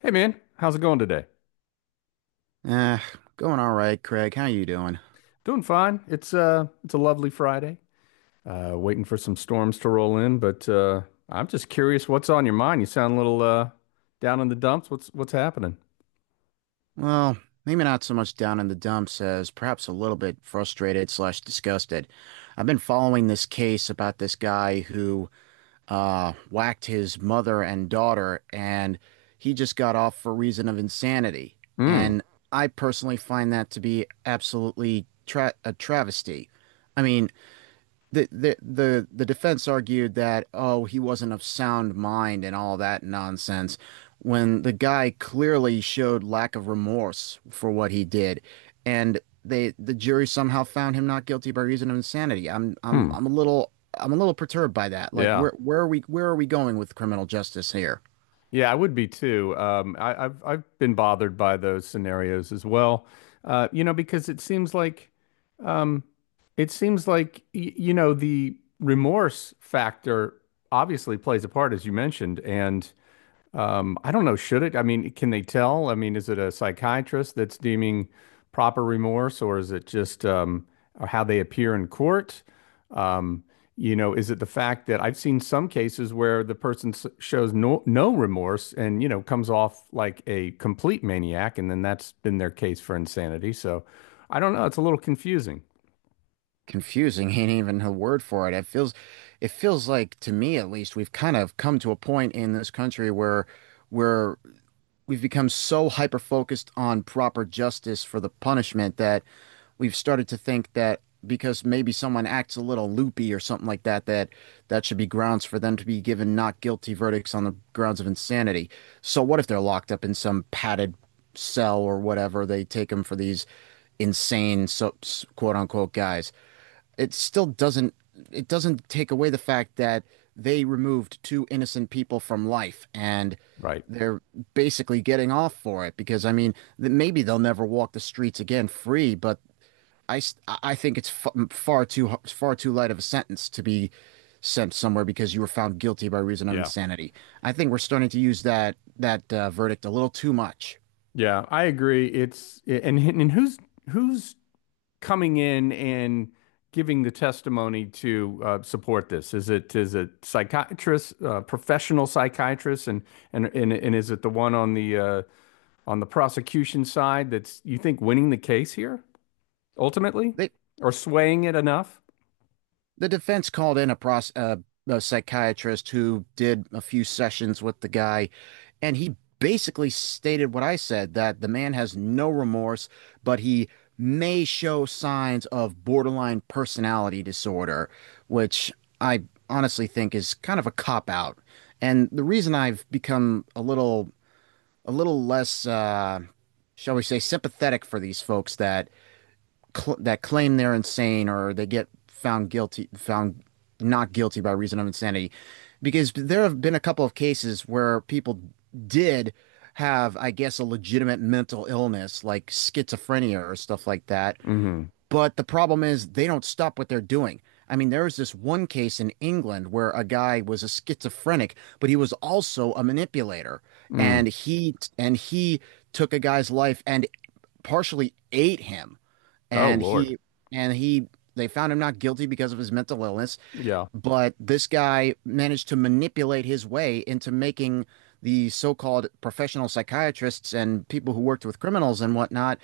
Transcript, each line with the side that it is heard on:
left: Hey man, how's it going today?
right: Eh, Going all right, Craig. How you doing?
left: Doing fine. It's a lovely Friday. Waiting for some storms to roll in, but I'm just curious what's on your mind. You sound a little down in the dumps. What's happening?
right: Well, maybe not so much down in the dumps as perhaps a little bit frustrated slash disgusted. I've been following this case about this guy who whacked his mother and daughter, and he just got off for reason of insanity.
left: Hmm.
right: And I personally find that to be absolutely tra a travesty. I mean, the defense argued that he wasn't of sound mind and all that nonsense when the guy clearly showed lack of remorse for what he did, and the jury somehow found him not guilty by reason of insanity. I'm I'm
left: Hmm.
right: I'm a little I'm a little perturbed by that. Like,
left: Yeah.
right: where are we going with criminal justice here?
left: Yeah, I would be too. I've I've been bothered by those scenarios as well. You know, because um it seems like y you know the remorse factor obviously plays a part as you mentioned and I don't know, should it? I mean, can they tell? I mean, is it a psychiatrist that's deeming proper remorse, or is it just how they appear in court? Um, you know, is it the fact that I've seen some cases where the person shows no remorse and, you know, comes off like a complete maniac, and then that's been their case for insanity. So I don't know. It's a little confusing,
right: Confusing ain't even a word for it. It feels, it feels like to me, at least, we've kind of come to a point in this country where we're we've become so hyper focused on proper justice for the punishment that we've started to think that because maybe someone acts a little loopy or something like that, that should be grounds for them to be given not guilty verdicts on the grounds of insanity. So what if they're locked up in some padded cell or whatever? They take them for these insane, quote unquote, guys. It still doesn't, it doesn't take away the fact that they removed two innocent people from life, and
left: right?
right: they're basically getting off for it. Because I mean, maybe they'll never walk the streets again free, but I think it's far too light of a sentence to be sent somewhere because you were found guilty by reason of
left: Yeah.
right: insanity. I think we're starting to use that verdict a little too much.
left: Yeah, I agree. It's and who's coming in and giving the testimony to support this? Is it psychiatrists, professional psychiatrists, and and is it the one on the prosecution side that's you think winning the case here ultimately,
right: They
left: or swaying it enough?
right: the defense called in a, a psychiatrist who did a few sessions with the guy, and he basically stated what I said, that the man has no remorse, but he may show signs of borderline personality disorder, which I honestly think is kind of a cop out. And the reason I've become a little less shall we say sympathetic for these folks that cl that claim they're insane, or they get found guilty, found not guilty by reason of insanity, because there have been a couple of cases where people did have, I guess, a legitimate mental illness like schizophrenia or stuff like that.
left: Hmm.
right: But the problem is they don't stop what they're doing. I mean, there was this one case in England where a guy was a schizophrenic, but he was also a manipulator,
left: Mm.
right: and he took a guy's life and partially ate him,
left: Oh
right: and
left: Lord.
right: he they found him not guilty because of his mental illness.
left: Yeah.
right: But this guy managed to manipulate his way into making the so-called professional psychiatrists and people who worked with criminals and whatnot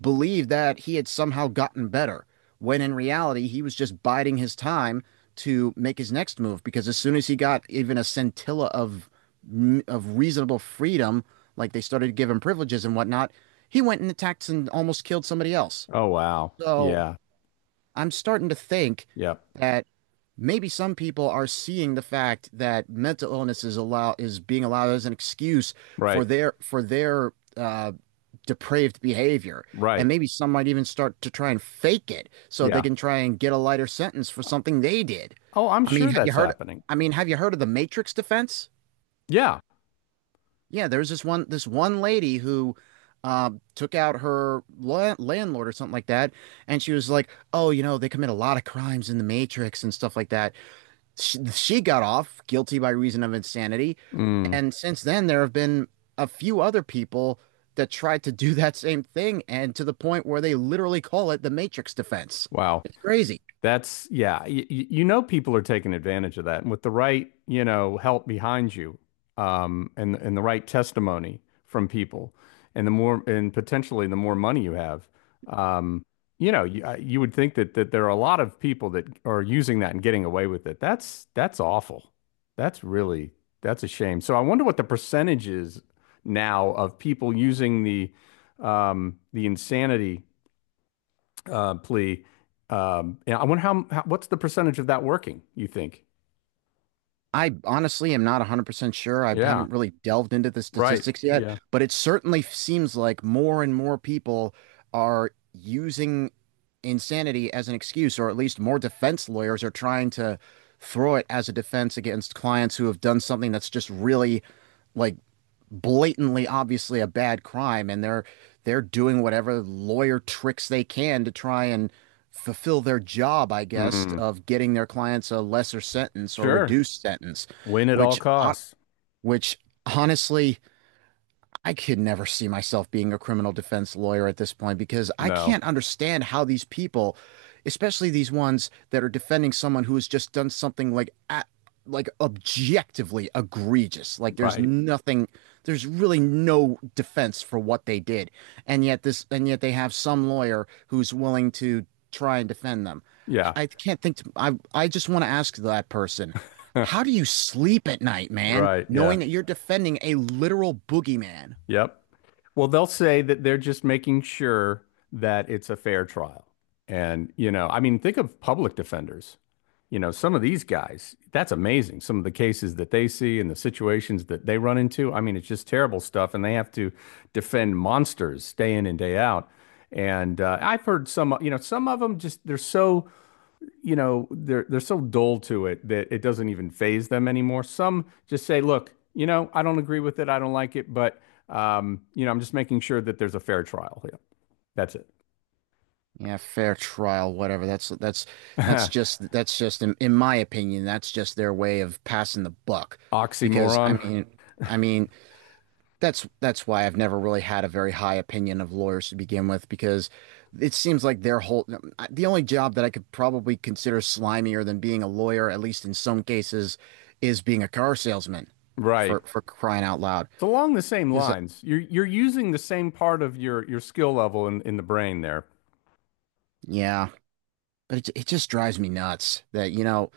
right: believe that he had somehow gotten better, when in reality he was just biding his time to make his next move, because as soon as he got even a scintilla of reasonable freedom, like they started to give him privileges and whatnot, he went and attacked and almost killed somebody else.
left: Oh wow.
right: So
left: Yeah.
right: I'm starting to think
left: Yep.
right: that maybe some people are seeing the fact that mental illness is being allowed as an excuse for
left: Right.
right: their depraved behavior, and
left: Right.
right: maybe some might even start to try and fake it so they
left: Yeah.
right: can try and get a lighter sentence for something they did.
left: Oh, I'm
right: I mean,
left: sure
right: have you
left: that's
right: heard?
left: happening.
right: I mean, have you heard of the Matrix defense?
left: Yeah.
right: Yeah, there was this one lady who took out her la landlord or something like that, and she was like, "Oh, you know, they commit a lot of crimes in the Matrix and stuff like that." She got off guilty by reason of insanity,
left: Mm.
right: and since then there have been a few other people that tried to do that same thing, and to the point where they literally call it the Matrix defense.
left: Wow.
right: It's crazy.
left: That's yeah, you know people are taking advantage of that. And with the right, you know, help behind you, and the right testimony from people, and the more and potentially the more money you have, um, you know, you would think that there are a lot of people that are using that and getting away with it. That's awful. That's really that's a shame. So I wonder what the percentage is now of people using the insanity plea. Yeah, I wonder how what's the percentage of that working, you think?
right: I honestly am not 100% sure. I
left: Yeah,
right: haven't really delved into the
left: right.
right: statistics yet,
left: Yeah.
right: but it certainly seems like more and more people are using insanity as an excuse, or at least more defense lawyers are trying to throw it as a defense against clients who have done something that's just really, like, blatantly obviously a bad crime, and they're doing whatever lawyer tricks they can to try and fulfill their job, I guess,
left: Mm,
right: of getting their clients a lesser sentence or
left: sure.
right: reduced sentence.
left: Win at all
right: which
left: costs.
right: which honestly, I could never see myself being a criminal defense lawyer at this point, because I
left: No,
right: can't understand how these people, especially these ones that are defending someone who has just done something like a like objectively egregious. Like there's
left: right.
right: nothing, there's really no defense for what they did. And yet they have some lawyer who's willing to try and defend them.
left: Yeah.
right: I can't think to, I just want to ask that person, how do you sleep at night, man,
left: Right. Yeah.
right: knowing that you're defending a literal boogeyman?
left: Yep. Well, they'll say that they're just making sure that it's a fair trial. And, you know, I mean, think of public defenders. You know, some of these guys, that's amazing. Some of the cases that they see and the situations that they run into. I mean, it's just terrible stuff. And they have to defend monsters day in and day out. And I've heard some, you know, some of them just, they're so you know, they're so dull to it that it doesn't even phase them anymore. Some just say, look, you know, I don't agree with it, I don't like it, but you know, I'm just making sure that there's a fair trial. Yeah, that's it.
right: Yeah, fair trial, whatever. That's that's that's just that's just in my opinion, that's just their way of passing the buck. Because
left: Oxymoron.
right: I mean, that's why I've never really had a very high opinion of lawyers to begin with, because it seems like the only job that I could probably consider slimier than being a lawyer, at least in some cases, is being a car salesman,
left: Right.
right: for crying out loud.
left: It's along the same
right: Because
left: lines. You're using the same part of your skill level in the brain there.
right: yeah, but it just drives me nuts, that you know.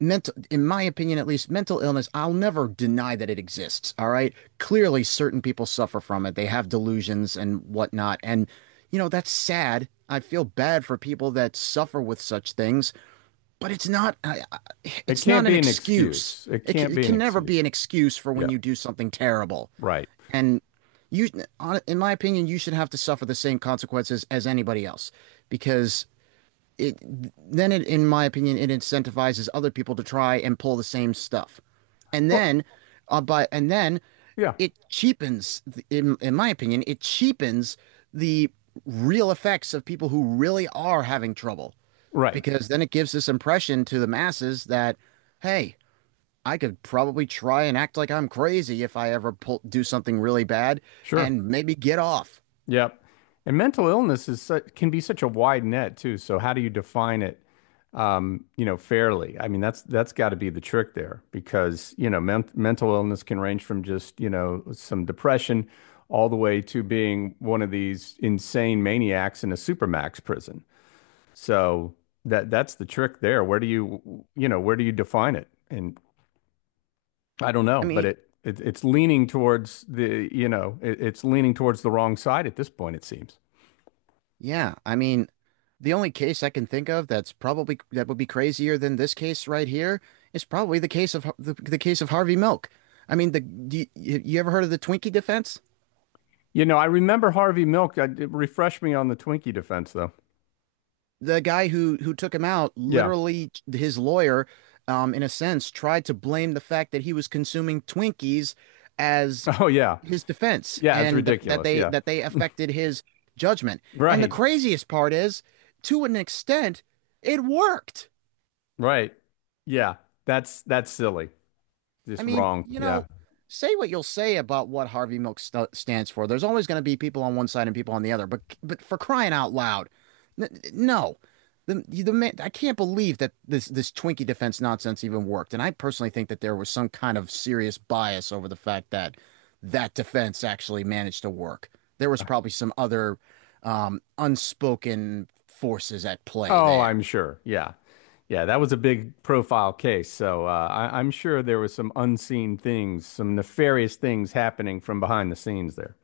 right: Mental, in my opinion, at least, mental illness, I'll never deny that it exists, all right? Clearly certain people suffer from it, they have delusions and whatnot, and you know, that's sad. I feel bad for people that suffer with such things, but it's not, I- I-
left: It
right: it's
left: can't
right: not an
left: be an
right: excuse.
left: excuse. It
right: it can,
left: can't
right: it
left: be an
right: can never be
left: excuse.
right: an excuse for when
left: Yeah.
right: you do something terrible,
left: Right.
right: and you in my opinion, you should have to suffer the same consequences as anybody else, because it in my opinion, it incentivizes other people to try and pull the same stuff, and
left: Well,
right: then, uh, but and then,
left: yeah.
right: it cheapens, in my opinion, it cheapens the real effects of people who really are having trouble,
left: Right.
right: because then it gives this impression to the masses that, hey, I could probably try and act like I'm crazy if I ever do something really bad
left: Sure.
right: and maybe get off.
left: Yep. And mental illness is su can be such a wide net too. So how do you define it, you know, fairly? I mean, that's got to be the trick there because, you know, mental illness can range from just, you know, some depression all the way to being one of these insane maniacs in a supermax prison. So that that's the trick there. Where do you, you know, where do you define it? And I don't
right: I
left: know, but
right: mean,
left: it it's leaning towards the, you know, it, it's leaning towards the wrong side at this point, it seems.
right: yeah, I mean, the only case I can think of that's probably, that would be crazier than this case right here, is probably the case of the case of Harvey Milk. I mean, the do you, you ever heard of the Twinkie defense?
left: You know, I remember Harvey Milk. I, it refreshed me on the Twinkie defense, though.
right: The guy who took him out,
left: Yeah.
right: literally his lawyer, in a sense, tried to blame the fact that he was consuming Twinkies as
left: Oh, yeah.
right: his defense,
left: Yeah, it's
right: and that
left: ridiculous.
right: they
left: Yeah.
right: that they affected his judgment. And the
left: Right.
right: craziest part is, to an extent, it worked.
left: Right. Yeah. That's silly.
right: I
left: Just
right: mean,
left: wrong.
right: you
left: Yeah.
right: know, say what you'll say about what Harvey Milk st stands for. There's always going to be people on one side and people on the other. But for crying out loud, n- no, the man, I can't believe that this Twinkie defense nonsense even worked. And I personally think that there was some kind of serious bias over the fact that that defense actually managed to work. There was probably some other unspoken forces at play
left: Oh,
right: there.
left: I'm sure. Yeah. Yeah, that was a big profile case. So I'm sure there was some unseen things, some nefarious things happening from behind the scenes there.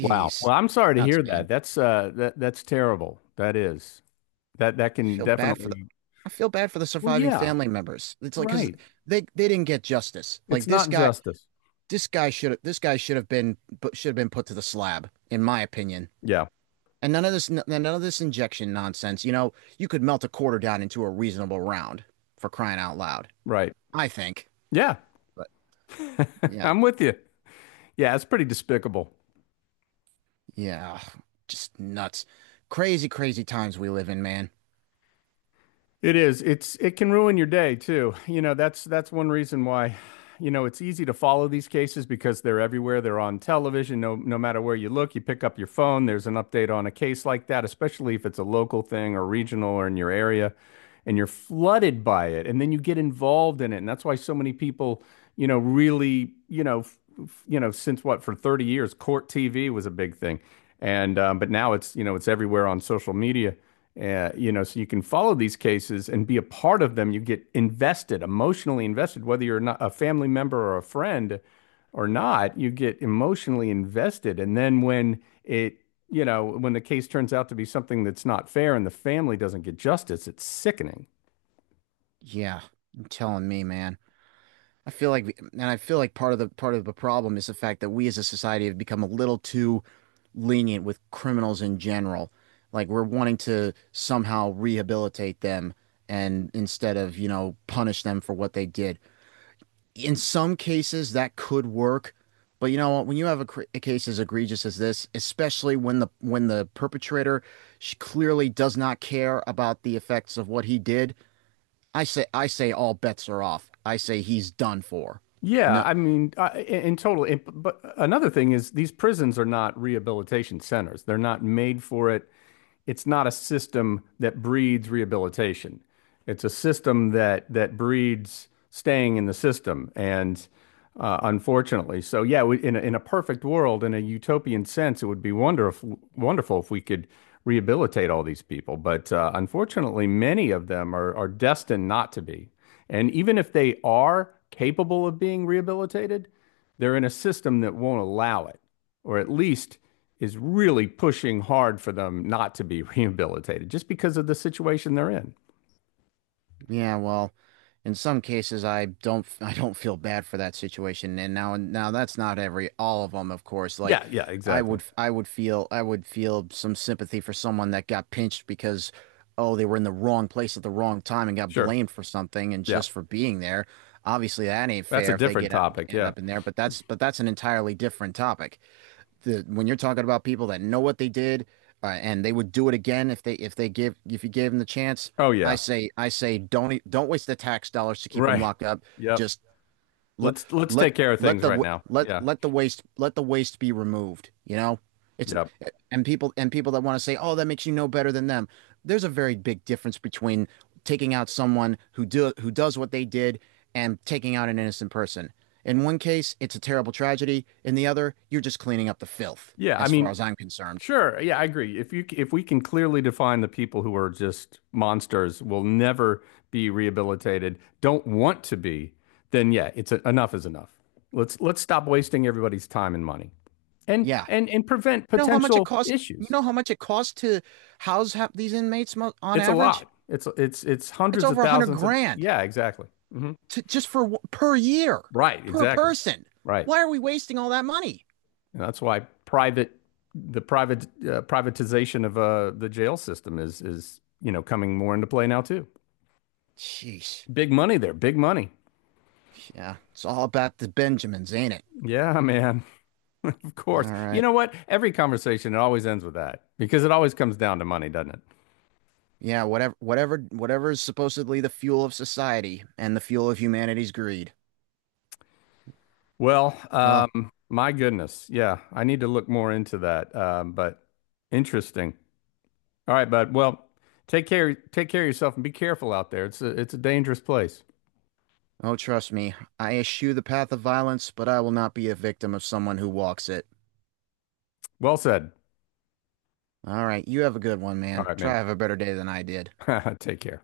left: Wow. Well, I'm
right: it's
left: sorry to
right: nuts,
left: hear that.
right: man.
left: That's that that's terrible. That is. That that
right: I
left: can
right: feel bad for
left: definitely.
right: I feel bad for the
left: Well,
right: surviving
left: yeah.
right: family members. It's like, because
left: Right.
right: they didn't get justice. Like
left: It's not justice.
right: this guy should have been, should have been put to the slab, in my opinion.
left: Yeah,
right: And none of this, none of this injection nonsense. You know, you could melt a quarter down into a reasonable round, for crying out loud.
left: right.
right: I think.
left: Yeah,
right: But yeah,
left: I'm with you. Yeah, it's pretty despicable.
right: yeah, just nuts, crazy, crazy times we live in, man.
left: It is. It's it can ruin your day too. You know, that's one reason why, you know, it's easy to follow these cases because they're everywhere. They're on television. No matter where you look, you pick up your phone, there's an update on a case like that, especially if it's a local thing or regional or in your area, and you're flooded by it. And then you get involved in it. And that's why so many people, you know, really, you know, you know, since what, for 30 years, court TV was a big thing. And but now it's, you know, it's everywhere on social media. You know, so you can follow these cases and be a part of them. You get invested, emotionally invested, whether you're not a family member or a friend or not, you get emotionally invested. And then when it, you know, when the case turns out to be something that's not fair and the family doesn't get justice, it's sickening.
right: Yeah, I'm telling me, man. I feel like, and I feel like part of the problem is the fact that we as a society have become a little too lenient with criminals in general. Like we're wanting to somehow rehabilitate them, and instead of, you know, punish them for what they did. In some cases, that could work, but you know what? When you have a, a case as egregious as this, especially when the perpetrator clearly does not care about the effects of what he did, I say all bets are off. I say he's done for.
left: Yeah,
right: No,
left: I mean, in total. But another thing is these prisons are not rehabilitation centers. They're not made for it. It's not a system that breeds rehabilitation. It's a system that that breeds staying in the system, and unfortunately, so yeah, we, in a perfect world, in a utopian sense, it would be wonderful if we could rehabilitate all these people. But unfortunately, many of them are destined not to be, and even if they are capable of being rehabilitated, they're in a system that won't allow it or at least is really pushing hard for them not to be rehabilitated just because of the situation they're in.
right: yeah, well, in some cases, I don't, I don't feel bad for that situation. And now, now that's not every, all of them, of course. Like,
left: Yeah, yeah,
right: I
left: exactly.
right: would, I would feel, I would feel some sympathy for someone that got pinched because, oh, they were in the wrong place at the wrong time and got
left: Sure.
right: blamed for something, and
left: Yeah.
right: just for being there. Obviously, that ain't
left: That's a
right: fair if they
left: different
right: get
left: topic.
right: end
left: Yeah.
right: up in there. But that's an entirely different topic. The When you're talking about people that know what they did, and they would do it again if they, if they give if you gave them the chance,
left: Oh yeah.
right: I say don't don't waste the tax dollars to keep them
left: Right.
right: locked up.
left: Yep.
right: Just let
left: Let's
right: let
left: take care of
right: let
left: things right
right: the
left: now. Yeah.
right: let the waste be removed, you know? It's,
left: Yep.
right: and people, and people that want to say, "Oh, that makes you no better than them." There's a very big difference between taking out someone who does what they did, and taking out an innocent person. In one case, it's a terrible tragedy. In the other, you're just cleaning up the filth,
left: Yeah, I
right: as far
left: mean,
right: as I'm concerned.
left: sure. Yeah, I agree. If you if we can clearly define the people who are just monsters will never be rehabilitated, don't want to be, then yeah, it's a, enough is enough. Let's stop wasting everybody's time and money.
right: Yeah.
left: And prevent
right: You know how much it
left: potential
right: costs? You
left: issues.
right: know how much it costs to house these inmates on
left: It's a
right: average?
left: lot. It's
right: It's
left: hundreds of
right: over a hundred
left: thousands of
right: grand.
left: yeah, exactly. Hmm.
right: To just for, per year,
left: Right,
right: per
left: exactly.
right: person.
left: Right,
right: Why are we wasting all that money?
left: and that's why private the private privatization of the jail system is you know coming more into play now too.
right: Jeez,
left: Big money there, big money.
right: yeah, it's all about the Benjamins, ain't it?
left: Yeah, man. Of course.
right: All
left: You
right: right,
left: know what? Every conversation it always ends with that because it always comes down to money, doesn't it?
right: yeah, whatever, whatever, whatever is supposedly the fuel of society and the fuel of humanity's greed.
left: Well,
right: Well,
left: my goodness. Yeah, I need to look more into that. But interesting. All right, bud. Well, take care of yourself and be careful out there. It's a dangerous place.
right: oh, trust me, I eschew the path of violence, but I will not be a victim of someone who walks it.
left: Well said.
right: All right, you have a good one,
left: All
right: man.
left: right,
right: Try
left: man.
right: to have a better day than I did.
left: Take care.